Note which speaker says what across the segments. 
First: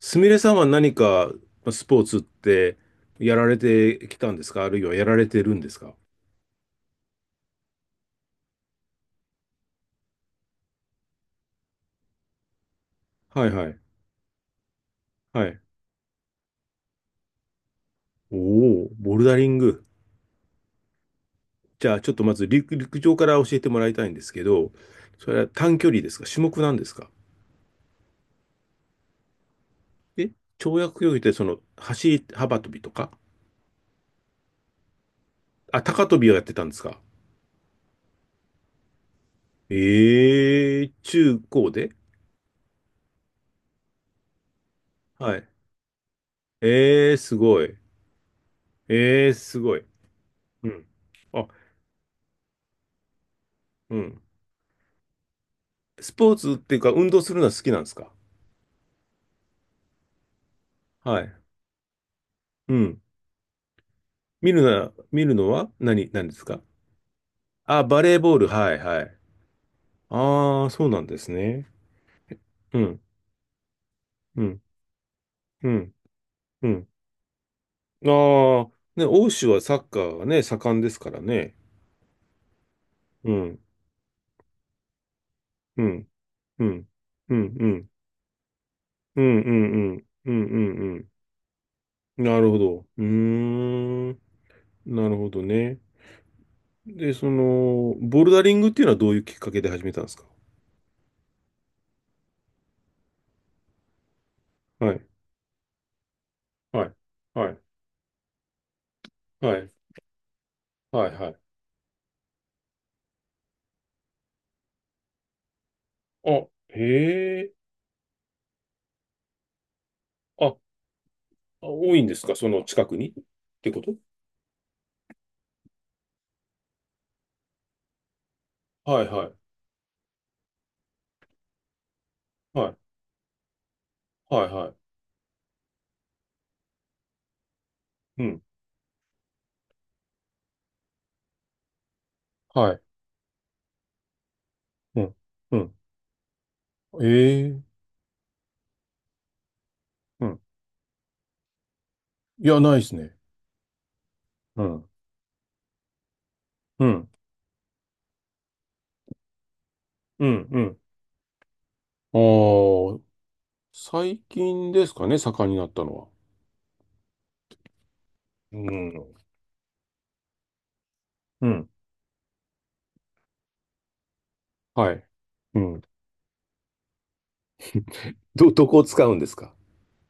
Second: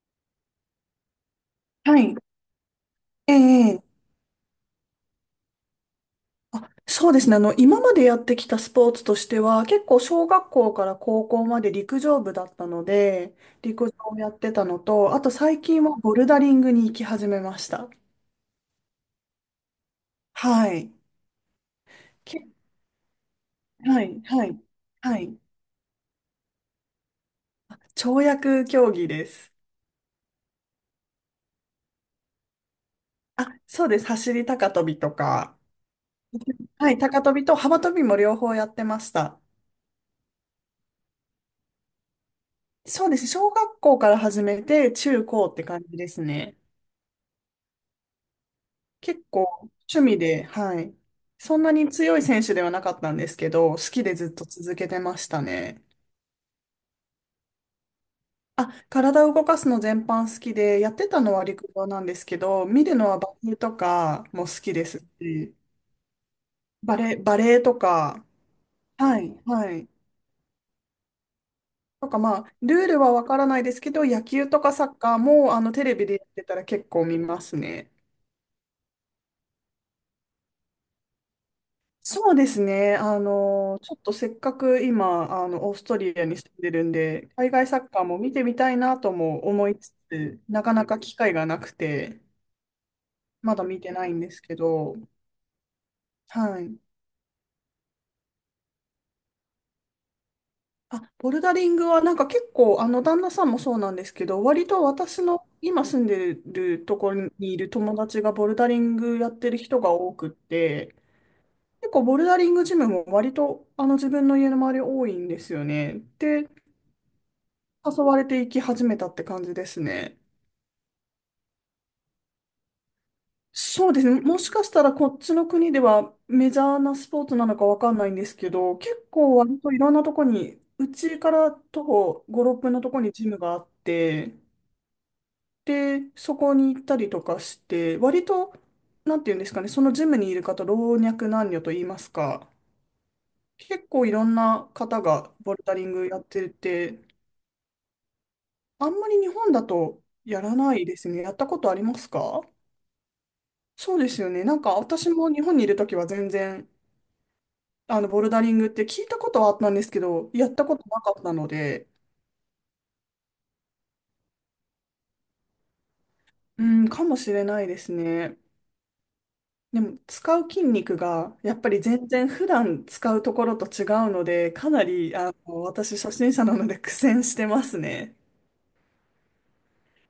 Speaker 1: すみれさんは何か、まあス
Speaker 2: は
Speaker 1: ポー
Speaker 2: い。
Speaker 1: ツって
Speaker 2: え
Speaker 1: やられ
Speaker 2: え
Speaker 1: てきたんですか？あるいはやられてるんですか？
Speaker 2: あ、そうですね。今までやってきたスポーツとしては、結構小学校から高校まで陸上部だったので、
Speaker 1: はいはい。
Speaker 2: 陸上をやってたのと、あと
Speaker 1: はい。
Speaker 2: 最近はボルダリングに行き始めました。
Speaker 1: おお、ボルダリング。
Speaker 2: はい。
Speaker 1: じゃあちょっとま
Speaker 2: け、
Speaker 1: ず陸上から教えてもらい
Speaker 2: は
Speaker 1: たいん
Speaker 2: い、
Speaker 1: ですけ
Speaker 2: はい、
Speaker 1: ど、
Speaker 2: は
Speaker 1: そ
Speaker 2: い。
Speaker 1: れは短距離ですか？種目なんですか？
Speaker 2: 跳躍競技です。
Speaker 1: え？跳躍競技ってその走り幅跳びとか？
Speaker 2: あ、そうです。走り高跳びとか。
Speaker 1: あ、高跳びをやってたんです
Speaker 2: はい、
Speaker 1: か？
Speaker 2: 高跳びと幅跳びも両方やってました。
Speaker 1: ええ、中高で？
Speaker 2: そうです。小学校から始めて、中
Speaker 1: はい。
Speaker 2: 高って感じですね。
Speaker 1: ええ、すごい。
Speaker 2: 結
Speaker 1: ええ、
Speaker 2: 構
Speaker 1: すごい。
Speaker 2: 趣味で、
Speaker 1: う
Speaker 2: は
Speaker 1: ん。
Speaker 2: い。
Speaker 1: あ、
Speaker 2: そんなに強い選手ではなかったんですけど、好
Speaker 1: う
Speaker 2: きで
Speaker 1: ん。
Speaker 2: ずっと続けてましたね。
Speaker 1: スポーツっていうか運動するのは好きなんですか？
Speaker 2: あ、体を動かすの全般好きで、やって
Speaker 1: は
Speaker 2: た
Speaker 1: い。
Speaker 2: のは陸上なんですけど、
Speaker 1: う
Speaker 2: 見る
Speaker 1: ん。
Speaker 2: のはバレエとかも好きです
Speaker 1: 見るの
Speaker 2: し、
Speaker 1: は何ですか？
Speaker 2: バレエと
Speaker 1: あ、バレー
Speaker 2: か、
Speaker 1: ボール。はい、はい。
Speaker 2: はい、はい。
Speaker 1: ああ、そうなんですね。
Speaker 2: とかル
Speaker 1: う
Speaker 2: ー
Speaker 1: ん、
Speaker 2: ルはわからないですけど、野
Speaker 1: う
Speaker 2: 球と
Speaker 1: ん、
Speaker 2: かサッカーも
Speaker 1: う
Speaker 2: テ
Speaker 1: ん、
Speaker 2: レビでやってたら
Speaker 1: う
Speaker 2: 結
Speaker 1: ん。
Speaker 2: 構見ますね。
Speaker 1: ああ、ね、欧州はサッカーがね、盛んですからね。
Speaker 2: そうですね。
Speaker 1: うん、
Speaker 2: ちょっとせっかく今、オー
Speaker 1: う
Speaker 2: スト
Speaker 1: ん、
Speaker 2: リアに住ん
Speaker 1: う
Speaker 2: でる
Speaker 1: ん、
Speaker 2: んで、
Speaker 1: う
Speaker 2: 海
Speaker 1: ん、う
Speaker 2: 外サッ
Speaker 1: ん、
Speaker 2: カーも見てみたいなと
Speaker 1: うん、う
Speaker 2: も思
Speaker 1: ん、う
Speaker 2: いつ
Speaker 1: ん、う
Speaker 2: つ、
Speaker 1: ん、う
Speaker 2: なかな
Speaker 1: ん。う
Speaker 2: か
Speaker 1: ん、
Speaker 2: 機会がなくて、
Speaker 1: なるほど。うー
Speaker 2: まだ見てな
Speaker 1: ん、
Speaker 2: いんですけど、
Speaker 1: なるほどね。
Speaker 2: はい。
Speaker 1: で、その、ボルダリングっていうのはどういうきっかけで始めたんですか？
Speaker 2: あ、ボルダリングはなんか結構、旦那さんもそうなんですけど、割と
Speaker 1: はい、
Speaker 2: 私の今住んでる
Speaker 1: はい、
Speaker 2: ところ
Speaker 1: は
Speaker 2: にい
Speaker 1: い、
Speaker 2: る友達がボルダリングやって
Speaker 1: は
Speaker 2: る
Speaker 1: い、
Speaker 2: 人が多くって、
Speaker 1: はい、はい。
Speaker 2: 結構ボルダリングジムも割と自分の家の周り多いんですよね。
Speaker 1: あ、
Speaker 2: で、
Speaker 1: へえ。
Speaker 2: 誘われていき始めたって感じですね。
Speaker 1: あ、多いんですか？その近くにってこ
Speaker 2: そう
Speaker 1: と？
Speaker 2: ですね。もしかしたらこっちの国ではメジャーなスポーツなのかわかんないんですけど、
Speaker 1: はい
Speaker 2: 結
Speaker 1: はい。
Speaker 2: 構割といろんなとこに、うちから徒歩5、6
Speaker 1: は
Speaker 2: 分
Speaker 1: い。
Speaker 2: のとこにジムがあって、
Speaker 1: はいは
Speaker 2: で、そこに行ったりとかして、
Speaker 1: い。
Speaker 2: 割
Speaker 1: うん。
Speaker 2: と、なんていうんですかね、そのジムにいる方、老若男女と言いますか、
Speaker 1: はい。
Speaker 2: 結構いろんな
Speaker 1: う
Speaker 2: 方
Speaker 1: ん。
Speaker 2: がボ
Speaker 1: う
Speaker 2: ルダ
Speaker 1: ん。
Speaker 2: リングやってて、
Speaker 1: ええ、
Speaker 2: あんまり日本だと
Speaker 1: うん。
Speaker 2: やらないですね。やったことありますか？
Speaker 1: いや、ないですね。
Speaker 2: そうですよね。な
Speaker 1: う
Speaker 2: んか
Speaker 1: ん。
Speaker 2: 私も日本にいるときは全然、
Speaker 1: うん。
Speaker 2: ボルダリングって聞いたことはあったんですけ
Speaker 1: う
Speaker 2: ど、や
Speaker 1: ん。
Speaker 2: っ
Speaker 1: う
Speaker 2: たこ
Speaker 1: ん。
Speaker 2: となかったので、
Speaker 1: ああ、最近ですかね、盛んになったのは。
Speaker 2: うん、かもしれないですね。
Speaker 1: うん。
Speaker 2: でも、使う筋肉が、
Speaker 1: う
Speaker 2: やっぱ
Speaker 1: ん。
Speaker 2: り全然普段使うところと違うので、かな
Speaker 1: はい。
Speaker 2: り、
Speaker 1: うん。
Speaker 2: 私初心者なので苦戦してますね。
Speaker 1: どこを使うんですか？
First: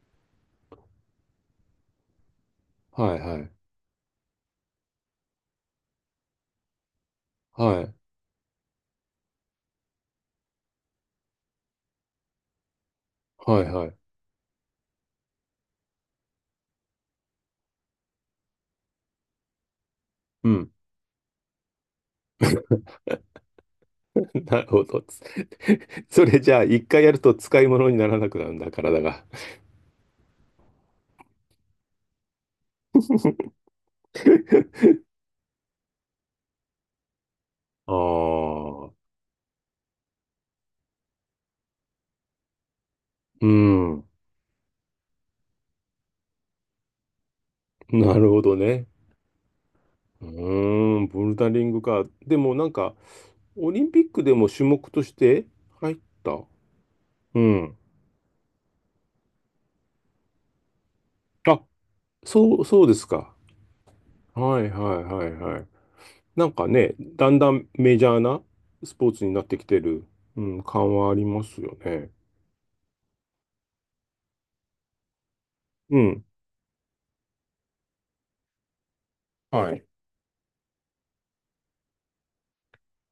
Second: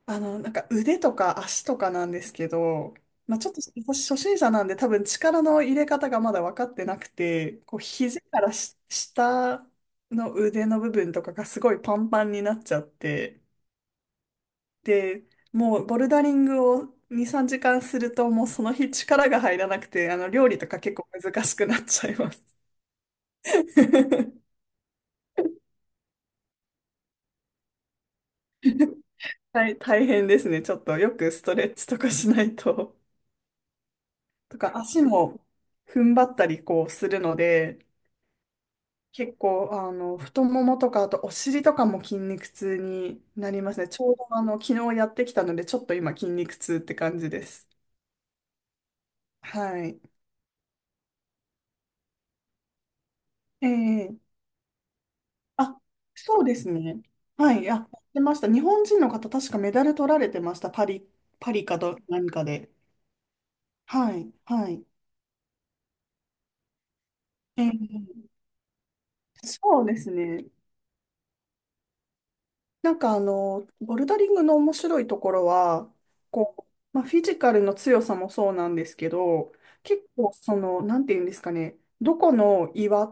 Speaker 2: なんか腕とか足とかなんですけど、
Speaker 1: はい
Speaker 2: ま
Speaker 1: は
Speaker 2: あ、ち
Speaker 1: い。
Speaker 2: ょっと私初心者なんで多分力の入れ方がまだ分かってなくて、こう
Speaker 1: はい。
Speaker 2: 肘からし下の腕の部分とかがすごいパンパンになっちゃって、
Speaker 1: はいはい。
Speaker 2: で、もうボルダリングを2、3時間するともうその日力が入らなくて、料
Speaker 1: う
Speaker 2: 理と
Speaker 1: ん。
Speaker 2: か結構難しくなっちゃいます。
Speaker 1: な るほど。それじゃあ、一回やると使い物にならなくなるんだ、体が。
Speaker 2: 大変ですね。ちょっとよくストレッチとかしないと。とか足も踏ん張ったりこうするので、
Speaker 1: ああ、
Speaker 2: 結構、太ももとか、あとお尻とかも筋肉痛に
Speaker 1: う
Speaker 2: なりますね。ち
Speaker 1: ん。
Speaker 2: ょうど、昨日やってきたので、ちょっと今、筋肉痛って感じです。
Speaker 1: なるほどね。
Speaker 2: はい。
Speaker 1: うーん、ボルダリングか。でもなんか、オリンピッ
Speaker 2: え
Speaker 1: ク
Speaker 2: え
Speaker 1: でも種目として
Speaker 2: あ、
Speaker 1: 入った。
Speaker 2: そうですね。
Speaker 1: う
Speaker 2: はい。あ、や
Speaker 1: ん。
Speaker 2: ってました。日本人の方、確かメダル取られてました。パリ、パ
Speaker 1: あ、
Speaker 2: リかと何か
Speaker 1: そう、
Speaker 2: で。
Speaker 1: そうですか。
Speaker 2: はい。
Speaker 1: は
Speaker 2: は
Speaker 1: い
Speaker 2: い。
Speaker 1: はいはいはい。なんかね、だんだん
Speaker 2: え
Speaker 1: メジャー
Speaker 2: え
Speaker 1: なスポーツになってきて
Speaker 2: そうで
Speaker 1: る、
Speaker 2: す
Speaker 1: う
Speaker 2: ね。
Speaker 1: ん、感はありますよね。
Speaker 2: なんかボルダリングの面白いところは、
Speaker 1: うん。
Speaker 2: こう、まあ、フィジカルの強さもそうなんですけど、
Speaker 1: はい。
Speaker 2: 結構その、なんていうんですかね、どこの岩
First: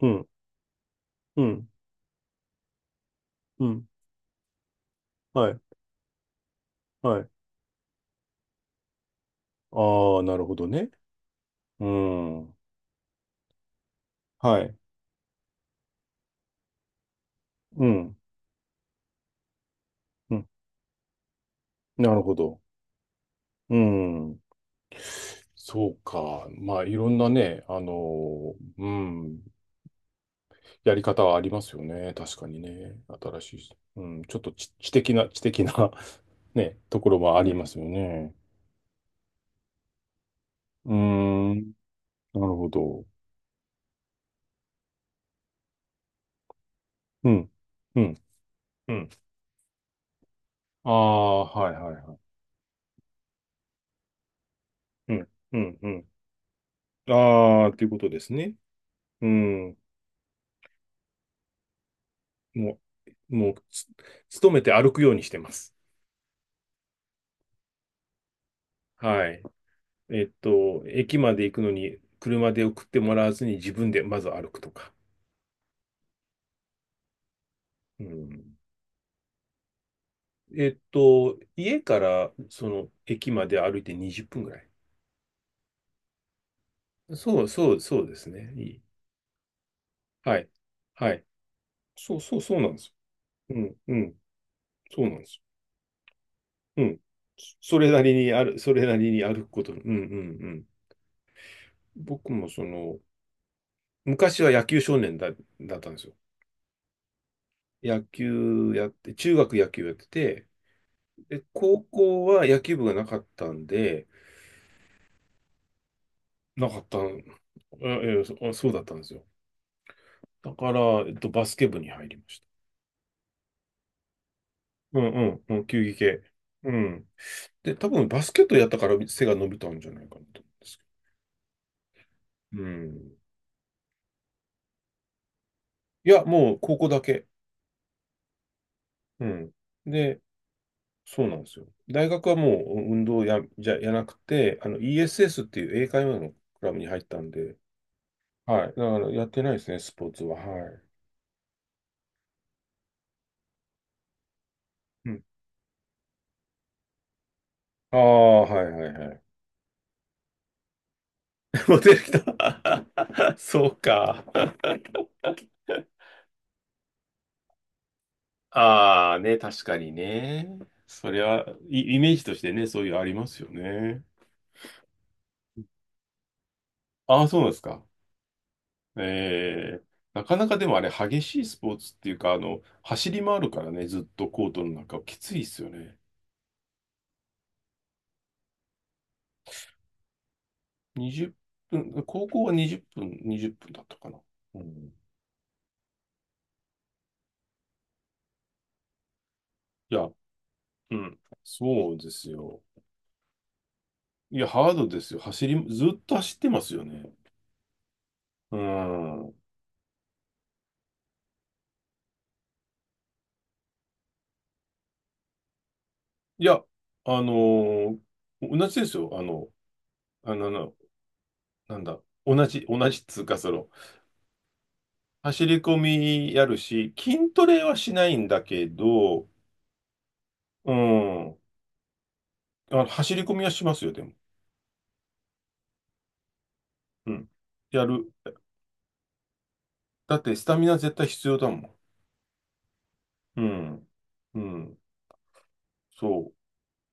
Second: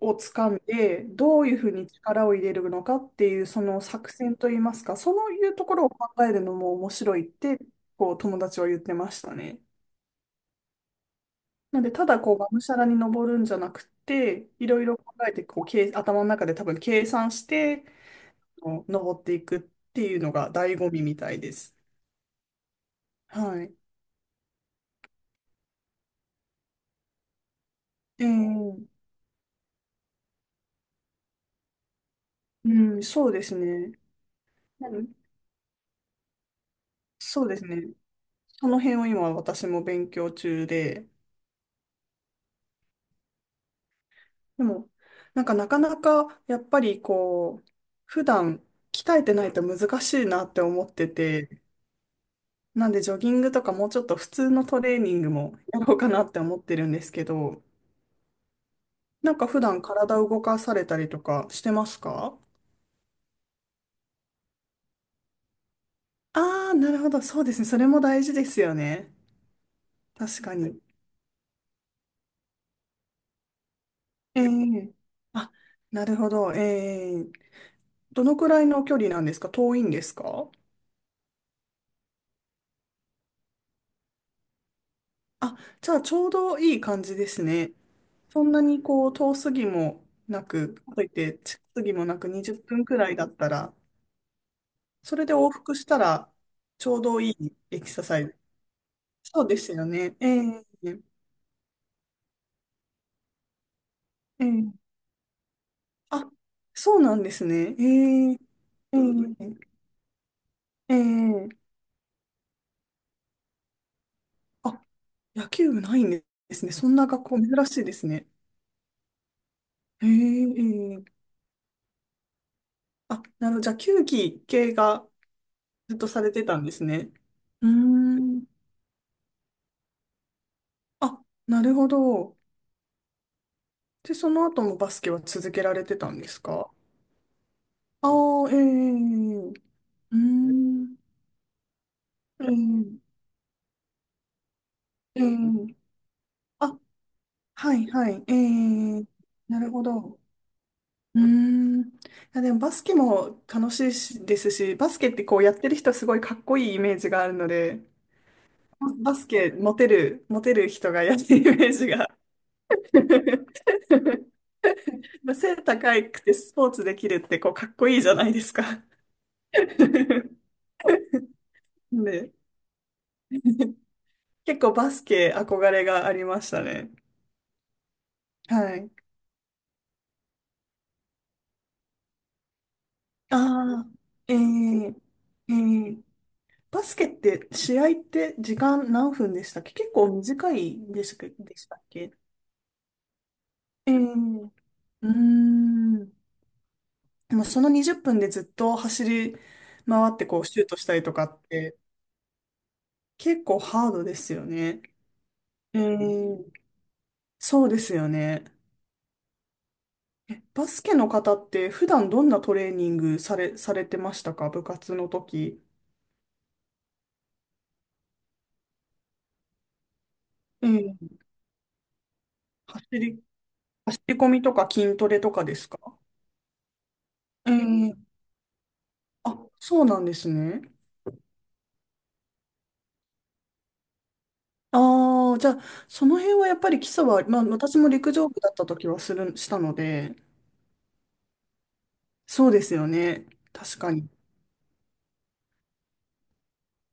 Speaker 1: うん。
Speaker 2: 掴んで、ど
Speaker 1: う
Speaker 2: ういうふ
Speaker 1: ん。
Speaker 2: うに力を入れるのかっていう、そ
Speaker 1: う
Speaker 2: の
Speaker 1: ん。
Speaker 2: 作戦といいますか、そうい
Speaker 1: は
Speaker 2: う
Speaker 1: い。
Speaker 2: ところを考えるのも面白
Speaker 1: は
Speaker 2: い
Speaker 1: い。
Speaker 2: って、こう、友達は言ってましたね。
Speaker 1: ああ、なるほどね。
Speaker 2: なん
Speaker 1: う
Speaker 2: で、ただこう、が
Speaker 1: ん。
Speaker 2: むしゃらに登るんじゃなくて、
Speaker 1: は
Speaker 2: い
Speaker 1: い。
Speaker 2: ろいろ考えて、こう、頭の中で多分計算し
Speaker 1: う
Speaker 2: て
Speaker 1: ん。
Speaker 2: の登っていくっていうの
Speaker 1: うん。
Speaker 2: が醍醐味みたいです。
Speaker 1: なるほど。
Speaker 2: はい。
Speaker 1: うん。そうか。まあ、いろんなね、あ
Speaker 2: え
Speaker 1: の、
Speaker 2: ー、
Speaker 1: うん、やり方はありますよね。確かに
Speaker 2: う
Speaker 1: ね。
Speaker 2: ん、そう
Speaker 1: 新
Speaker 2: で
Speaker 1: し
Speaker 2: す
Speaker 1: い、
Speaker 2: ね。
Speaker 1: うん、ちょっと知、知
Speaker 2: うん
Speaker 1: 的な、知的な ね、ところはあ
Speaker 2: そう
Speaker 1: り
Speaker 2: です
Speaker 1: ます
Speaker 2: ね。
Speaker 1: よね。
Speaker 2: その辺を今私も勉強中
Speaker 1: うー
Speaker 2: で、
Speaker 1: ん、なるほど。
Speaker 2: でも、なんかなかなかやっぱり
Speaker 1: うん、
Speaker 2: こう、
Speaker 1: うん、
Speaker 2: 普段
Speaker 1: うん。
Speaker 2: 鍛えてないと難しいなって思
Speaker 1: あ
Speaker 2: って
Speaker 1: あ、
Speaker 2: て、
Speaker 1: はいはいはい。
Speaker 2: なんでジョギングとかもうちょっと普通のトレーニ
Speaker 1: う
Speaker 2: ン
Speaker 1: ん、
Speaker 2: グも
Speaker 1: うん、
Speaker 2: や
Speaker 1: う
Speaker 2: ろう
Speaker 1: ん。
Speaker 2: かなって思ってるんですけど、
Speaker 1: ああ、ということですね。う
Speaker 2: なんか普
Speaker 1: ん、
Speaker 2: 段体を動かされたりとかしてますか？
Speaker 1: もう、もう、つ勤めて歩くようにしてます。
Speaker 2: ああー、なるほど。そうですね。それも大事ですよね。
Speaker 1: はい。
Speaker 2: 確かに。
Speaker 1: 駅まで行くのに車で送ってもらわずに自分でまず
Speaker 2: え
Speaker 1: 歩くとか。
Speaker 2: えあ、なるほど。
Speaker 1: う
Speaker 2: どのく
Speaker 1: ん。
Speaker 2: らいの距離なんですか？遠いんですか？
Speaker 1: 家からその駅まで歩いて20分ぐらい。
Speaker 2: あ、じゃあちょうどいい感じで
Speaker 1: そ
Speaker 2: す
Speaker 1: う
Speaker 2: ね。
Speaker 1: そうそうです
Speaker 2: そ
Speaker 1: ね。
Speaker 2: ん
Speaker 1: い
Speaker 2: な
Speaker 1: い。
Speaker 2: にこう遠すぎも
Speaker 1: は
Speaker 2: な
Speaker 1: い。
Speaker 2: く、かといっ
Speaker 1: はい。
Speaker 2: て近すぎも
Speaker 1: そ
Speaker 2: な
Speaker 1: う
Speaker 2: く
Speaker 1: そう
Speaker 2: 20
Speaker 1: そうなんで
Speaker 2: 分
Speaker 1: す。
Speaker 2: くらいだった
Speaker 1: う
Speaker 2: ら、
Speaker 1: ん、うん。そうな
Speaker 2: そ
Speaker 1: んで
Speaker 2: れで
Speaker 1: す。
Speaker 2: 往復したら
Speaker 1: う
Speaker 2: ちょ
Speaker 1: ん。
Speaker 2: うどいい
Speaker 1: そ
Speaker 2: エク
Speaker 1: れな
Speaker 2: サ
Speaker 1: り
Speaker 2: サイ
Speaker 1: に
Speaker 2: ズ。
Speaker 1: ある、それなりに
Speaker 2: そ
Speaker 1: 歩
Speaker 2: う
Speaker 1: く
Speaker 2: で
Speaker 1: こ
Speaker 2: す
Speaker 1: と。うん、
Speaker 2: よ
Speaker 1: うん、
Speaker 2: ね。
Speaker 1: うん。僕もその、昔は野球
Speaker 2: ええ
Speaker 1: 少年だ、だったんですよ。
Speaker 2: あ、そうなんですね。
Speaker 1: 野球やっ
Speaker 2: え
Speaker 1: て、中学
Speaker 2: え
Speaker 1: 野球やってて、で、
Speaker 2: ええ
Speaker 1: 高校は野球部がなかったんで、
Speaker 2: あ、野球部ないんです
Speaker 1: な
Speaker 2: ね。
Speaker 1: かっ
Speaker 2: そん
Speaker 1: たん、
Speaker 2: な学校珍しい
Speaker 1: あ
Speaker 2: です
Speaker 1: ええ
Speaker 2: ね。
Speaker 1: そあそうだったんですよ。
Speaker 2: へえ、
Speaker 1: だから、
Speaker 2: ええ
Speaker 1: バスケ部に入りまし
Speaker 2: あ、なるほど。じゃあ、球技系
Speaker 1: た。う
Speaker 2: が
Speaker 1: んうん、うん、球技
Speaker 2: ずっとさ
Speaker 1: 系。
Speaker 2: れてたん
Speaker 1: う
Speaker 2: です
Speaker 1: ん。
Speaker 2: ね。うー
Speaker 1: で、多分バスケ
Speaker 2: ん。
Speaker 1: ットやったから背が伸びたんじゃないかなと思うんですけ
Speaker 2: あ、なるほど。
Speaker 1: ど。うん。
Speaker 2: で、その後もバスケは続けられて
Speaker 1: い
Speaker 2: たん
Speaker 1: や、
Speaker 2: です
Speaker 1: もう
Speaker 2: か？
Speaker 1: 高校だけ。
Speaker 2: ああ、ええ、
Speaker 1: うん。
Speaker 2: うー
Speaker 1: で、
Speaker 2: ん。
Speaker 1: そうなんですよ。大学はもう運
Speaker 2: え
Speaker 1: 動や、じゃ、やなくて、
Speaker 2: え、え
Speaker 1: ESS っていう英
Speaker 2: え。
Speaker 1: 会話のクラ
Speaker 2: あ、
Speaker 1: ブに入ったんで、
Speaker 2: はい、はい、え
Speaker 1: はい。だか
Speaker 2: え。
Speaker 1: らやってないで
Speaker 2: なる
Speaker 1: すね、
Speaker 2: ほ
Speaker 1: スポー
Speaker 2: ど。
Speaker 1: ツは。はい。
Speaker 2: うーん。いや、でもバスケも楽しいしですし、バスケ
Speaker 1: う
Speaker 2: って
Speaker 1: ん。
Speaker 2: こうやってる人すごいかっこいいイメージがあるので、
Speaker 1: ああ、はいはいは
Speaker 2: バ
Speaker 1: い。
Speaker 2: スケモテる、モテる人がやってるイメー
Speaker 1: モ
Speaker 2: ジ
Speaker 1: デル
Speaker 2: が。
Speaker 1: 来た。そうか。
Speaker 2: まあ背高くてスポーツできるってこうかっこいいじゃないですか？
Speaker 1: ああ、ね、確かにね。それは、イイメージ
Speaker 2: で、
Speaker 1: としてね、そういうありますよね。
Speaker 2: 結構バスケ憧れがありましたね。
Speaker 1: ああ、そうなんですか。
Speaker 2: はい。
Speaker 1: ええ、なかなかでもあれ、激しいスポーツっていうか、走り回るからね、
Speaker 2: ああ、
Speaker 1: ずっと
Speaker 2: え
Speaker 1: コートの中、
Speaker 2: ー、
Speaker 1: きついっ
Speaker 2: え
Speaker 1: すよね。
Speaker 2: ー、バスケって試合って時間何分でしたっけ？結構短いでした
Speaker 1: 20
Speaker 2: っけ、でしたっ
Speaker 1: 分、
Speaker 2: け？
Speaker 1: 高校は20分、20分だっ
Speaker 2: え
Speaker 1: たかな。
Speaker 2: ー、
Speaker 1: うん、い
Speaker 2: うーん。でもその20分でずっと走り
Speaker 1: や、
Speaker 2: 回ってこうシュートした
Speaker 1: う
Speaker 2: りと
Speaker 1: ん、
Speaker 2: かって
Speaker 1: そうですよ。
Speaker 2: 結構ハードです
Speaker 1: い
Speaker 2: よ
Speaker 1: や、ハー
Speaker 2: ね。
Speaker 1: ドですよ。
Speaker 2: え
Speaker 1: ずっと走って
Speaker 2: ー
Speaker 1: ますよね。
Speaker 2: そうですよね。
Speaker 1: うん。
Speaker 2: え、バスケの方って普段どんなトレーニングされされてましたか？部活の時。
Speaker 1: いや、あのー同じですよ。あの、あの、
Speaker 2: え
Speaker 1: な
Speaker 2: え、
Speaker 1: なんだ、同じ、
Speaker 2: 走
Speaker 1: 同じっつ
Speaker 2: り、
Speaker 1: うか、
Speaker 2: 走り込みとか筋トレとか
Speaker 1: 走
Speaker 2: で
Speaker 1: り
Speaker 2: す
Speaker 1: 込
Speaker 2: か？
Speaker 1: みやるし、筋ト
Speaker 2: え
Speaker 1: レはし
Speaker 2: え、
Speaker 1: ないんだけど、
Speaker 2: あ、そうなんですね。
Speaker 1: うん、走り込みはしますよ、でも。
Speaker 2: ああ、じゃあ、その辺はやっぱり基礎
Speaker 1: う
Speaker 2: は、
Speaker 1: ん。
Speaker 2: まあ私
Speaker 1: や
Speaker 2: も
Speaker 1: る。
Speaker 2: 陸上部だった時はしたので、
Speaker 1: だって、スタミナ絶対必要だもん。
Speaker 2: そうですよね。
Speaker 1: う
Speaker 2: 確
Speaker 1: ん。
Speaker 2: かに。
Speaker 1: うん。そ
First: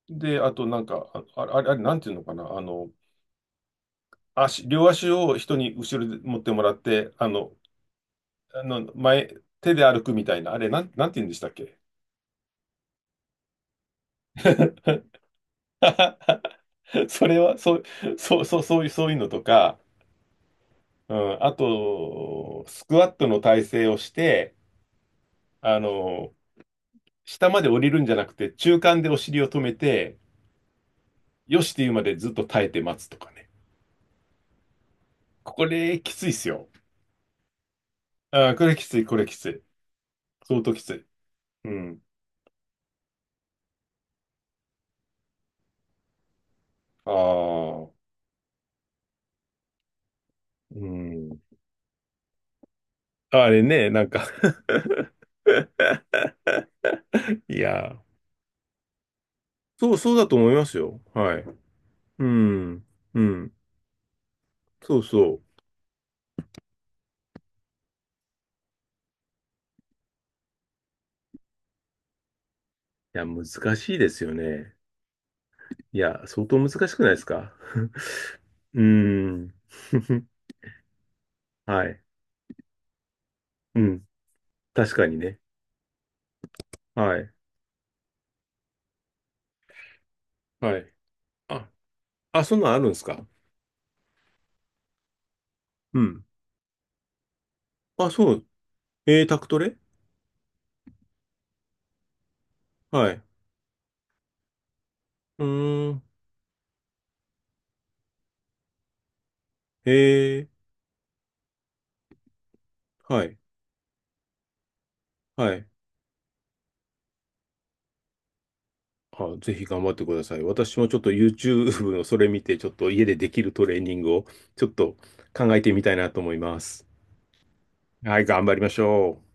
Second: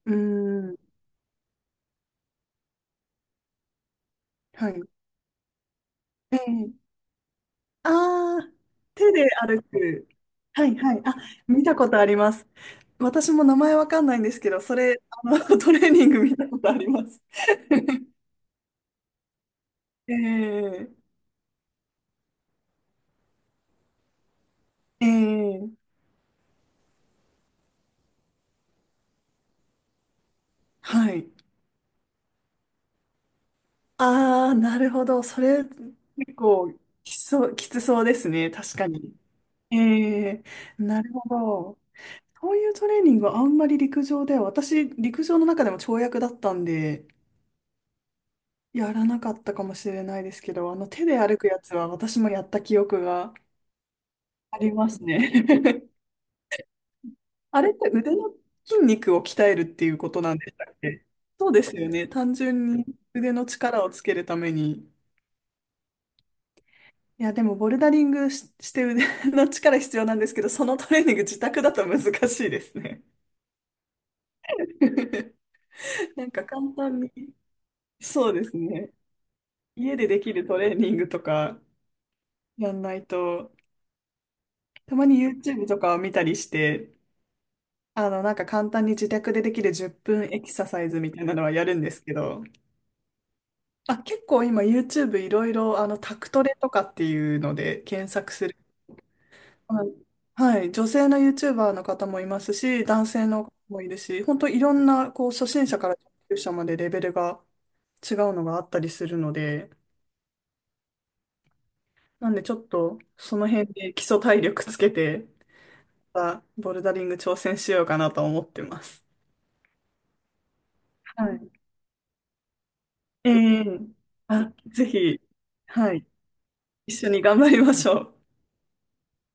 Speaker 2: う
Speaker 1: う。で、あと、
Speaker 2: ーん。
Speaker 1: なんか、ああれ、あれ、あれなんていうのかな、
Speaker 2: はい。
Speaker 1: 両足を人に後ろで
Speaker 2: え
Speaker 1: 持ってもら
Speaker 2: え、
Speaker 1: って、
Speaker 2: ああ、手で
Speaker 1: 前、
Speaker 2: 歩
Speaker 1: 手で歩
Speaker 2: く。
Speaker 1: くみたいな、あ
Speaker 2: は
Speaker 1: れ、
Speaker 2: い
Speaker 1: なん、
Speaker 2: はい。
Speaker 1: なんて
Speaker 2: あ、
Speaker 1: 言うんでしたっ
Speaker 2: 見た
Speaker 1: け？
Speaker 2: ことあります。私も名前わかんないんですけど、それ、トレーニング見たことありま す。
Speaker 1: それは、そう、そう、そう、そういう、そういうのとか、
Speaker 2: ええ
Speaker 1: うん、あと、スクワットの体勢をして、
Speaker 2: え
Speaker 1: あ
Speaker 2: え
Speaker 1: の、下まで降りるんじゃなくて、中間でお尻を止めて、
Speaker 2: はい。
Speaker 1: よしっていうまでずっと耐えて待つとかね。
Speaker 2: ああ、なるほど。それ、
Speaker 1: これ、きついっ
Speaker 2: 結
Speaker 1: すよ。
Speaker 2: 構、きつそうですね。
Speaker 1: あー、こ
Speaker 2: 確
Speaker 1: れき
Speaker 2: か
Speaker 1: つい、こ
Speaker 2: に。
Speaker 1: れきつい。
Speaker 2: ええ
Speaker 1: 相当きつ
Speaker 2: な
Speaker 1: い。
Speaker 2: るほ
Speaker 1: う
Speaker 2: ど。
Speaker 1: ん。
Speaker 2: そういうトレーニングはあんまり陸上では、私、陸上の中でも跳躍だったんで、
Speaker 1: ああ、
Speaker 2: やらなかったかもしれないですけど、
Speaker 1: う
Speaker 2: 手で歩
Speaker 1: ん。
Speaker 2: くやつは私もやった記憶が
Speaker 1: あれね、なんか
Speaker 2: ありますね。
Speaker 1: い
Speaker 2: あれって
Speaker 1: や、
Speaker 2: 腕の筋肉を鍛えるってい
Speaker 1: そう、
Speaker 2: うこ
Speaker 1: そう
Speaker 2: と
Speaker 1: だと
Speaker 2: なんで
Speaker 1: 思い
Speaker 2: し
Speaker 1: ま
Speaker 2: たっ
Speaker 1: すよ。
Speaker 2: け？
Speaker 1: はい。
Speaker 2: そうですよね。
Speaker 1: う
Speaker 2: 単純
Speaker 1: ん。
Speaker 2: に
Speaker 1: う
Speaker 2: 腕の
Speaker 1: ん。
Speaker 2: 力をつけるために。
Speaker 1: そうそう。
Speaker 2: いや、でもボルダリングし、して腕の力必要なんですけど、そのトレーニング自宅だと難しいですね。
Speaker 1: いや、難しいですよね。いや、
Speaker 2: なんか
Speaker 1: 相当
Speaker 2: 簡
Speaker 1: 難し
Speaker 2: 単
Speaker 1: くな
Speaker 2: に、
Speaker 1: いですか？
Speaker 2: そうです
Speaker 1: うー
Speaker 2: ね。
Speaker 1: ん。
Speaker 2: 家でで きるトレーニングとか
Speaker 1: はい。
Speaker 2: やんないと、
Speaker 1: うん。確
Speaker 2: たま
Speaker 1: か
Speaker 2: に
Speaker 1: にね。
Speaker 2: YouTube とかを見たりして、
Speaker 1: はい。
Speaker 2: なんか簡単に自宅でできる10分エクサ
Speaker 1: は
Speaker 2: サイ
Speaker 1: い。
Speaker 2: ズみたいなのはや
Speaker 1: あ、
Speaker 2: るんですけど、
Speaker 1: あ、そんなんあるんですか？
Speaker 2: あ、結構今 YouTube いろいろ
Speaker 1: う
Speaker 2: タ
Speaker 1: ん。
Speaker 2: クトレとかっていうので
Speaker 1: あ、
Speaker 2: 検
Speaker 1: そ
Speaker 2: 索
Speaker 1: う。
Speaker 2: する。
Speaker 1: タクトレ？
Speaker 2: はい。はい女性の YouTuber の方もいますし、男
Speaker 1: はい。
Speaker 2: 性の方もいるし、本当いろんなこう
Speaker 1: う
Speaker 2: 初心者か
Speaker 1: ー
Speaker 2: ら
Speaker 1: ん。
Speaker 2: 上級者までレベルが違うのがあったりするので、
Speaker 1: え
Speaker 2: なんでちょっと
Speaker 1: はい。
Speaker 2: その辺で基礎体力つけて、
Speaker 1: はい。
Speaker 2: またボルダリング挑戦しようかなと思ってます。
Speaker 1: あ、ぜひ頑張ってください。私もちょっと
Speaker 2: はい。
Speaker 1: YouTube のそれ見て、ちょっと家でで
Speaker 2: え
Speaker 1: きるトレー
Speaker 2: え
Speaker 1: ニングを
Speaker 2: あ、
Speaker 1: ちょっ
Speaker 2: ぜ
Speaker 1: と
Speaker 2: ひ、
Speaker 1: 考えてみた
Speaker 2: は
Speaker 1: い
Speaker 2: い。
Speaker 1: なと思います。
Speaker 2: 一緒に頑張りましょう。
Speaker 1: はい、頑張りましょう。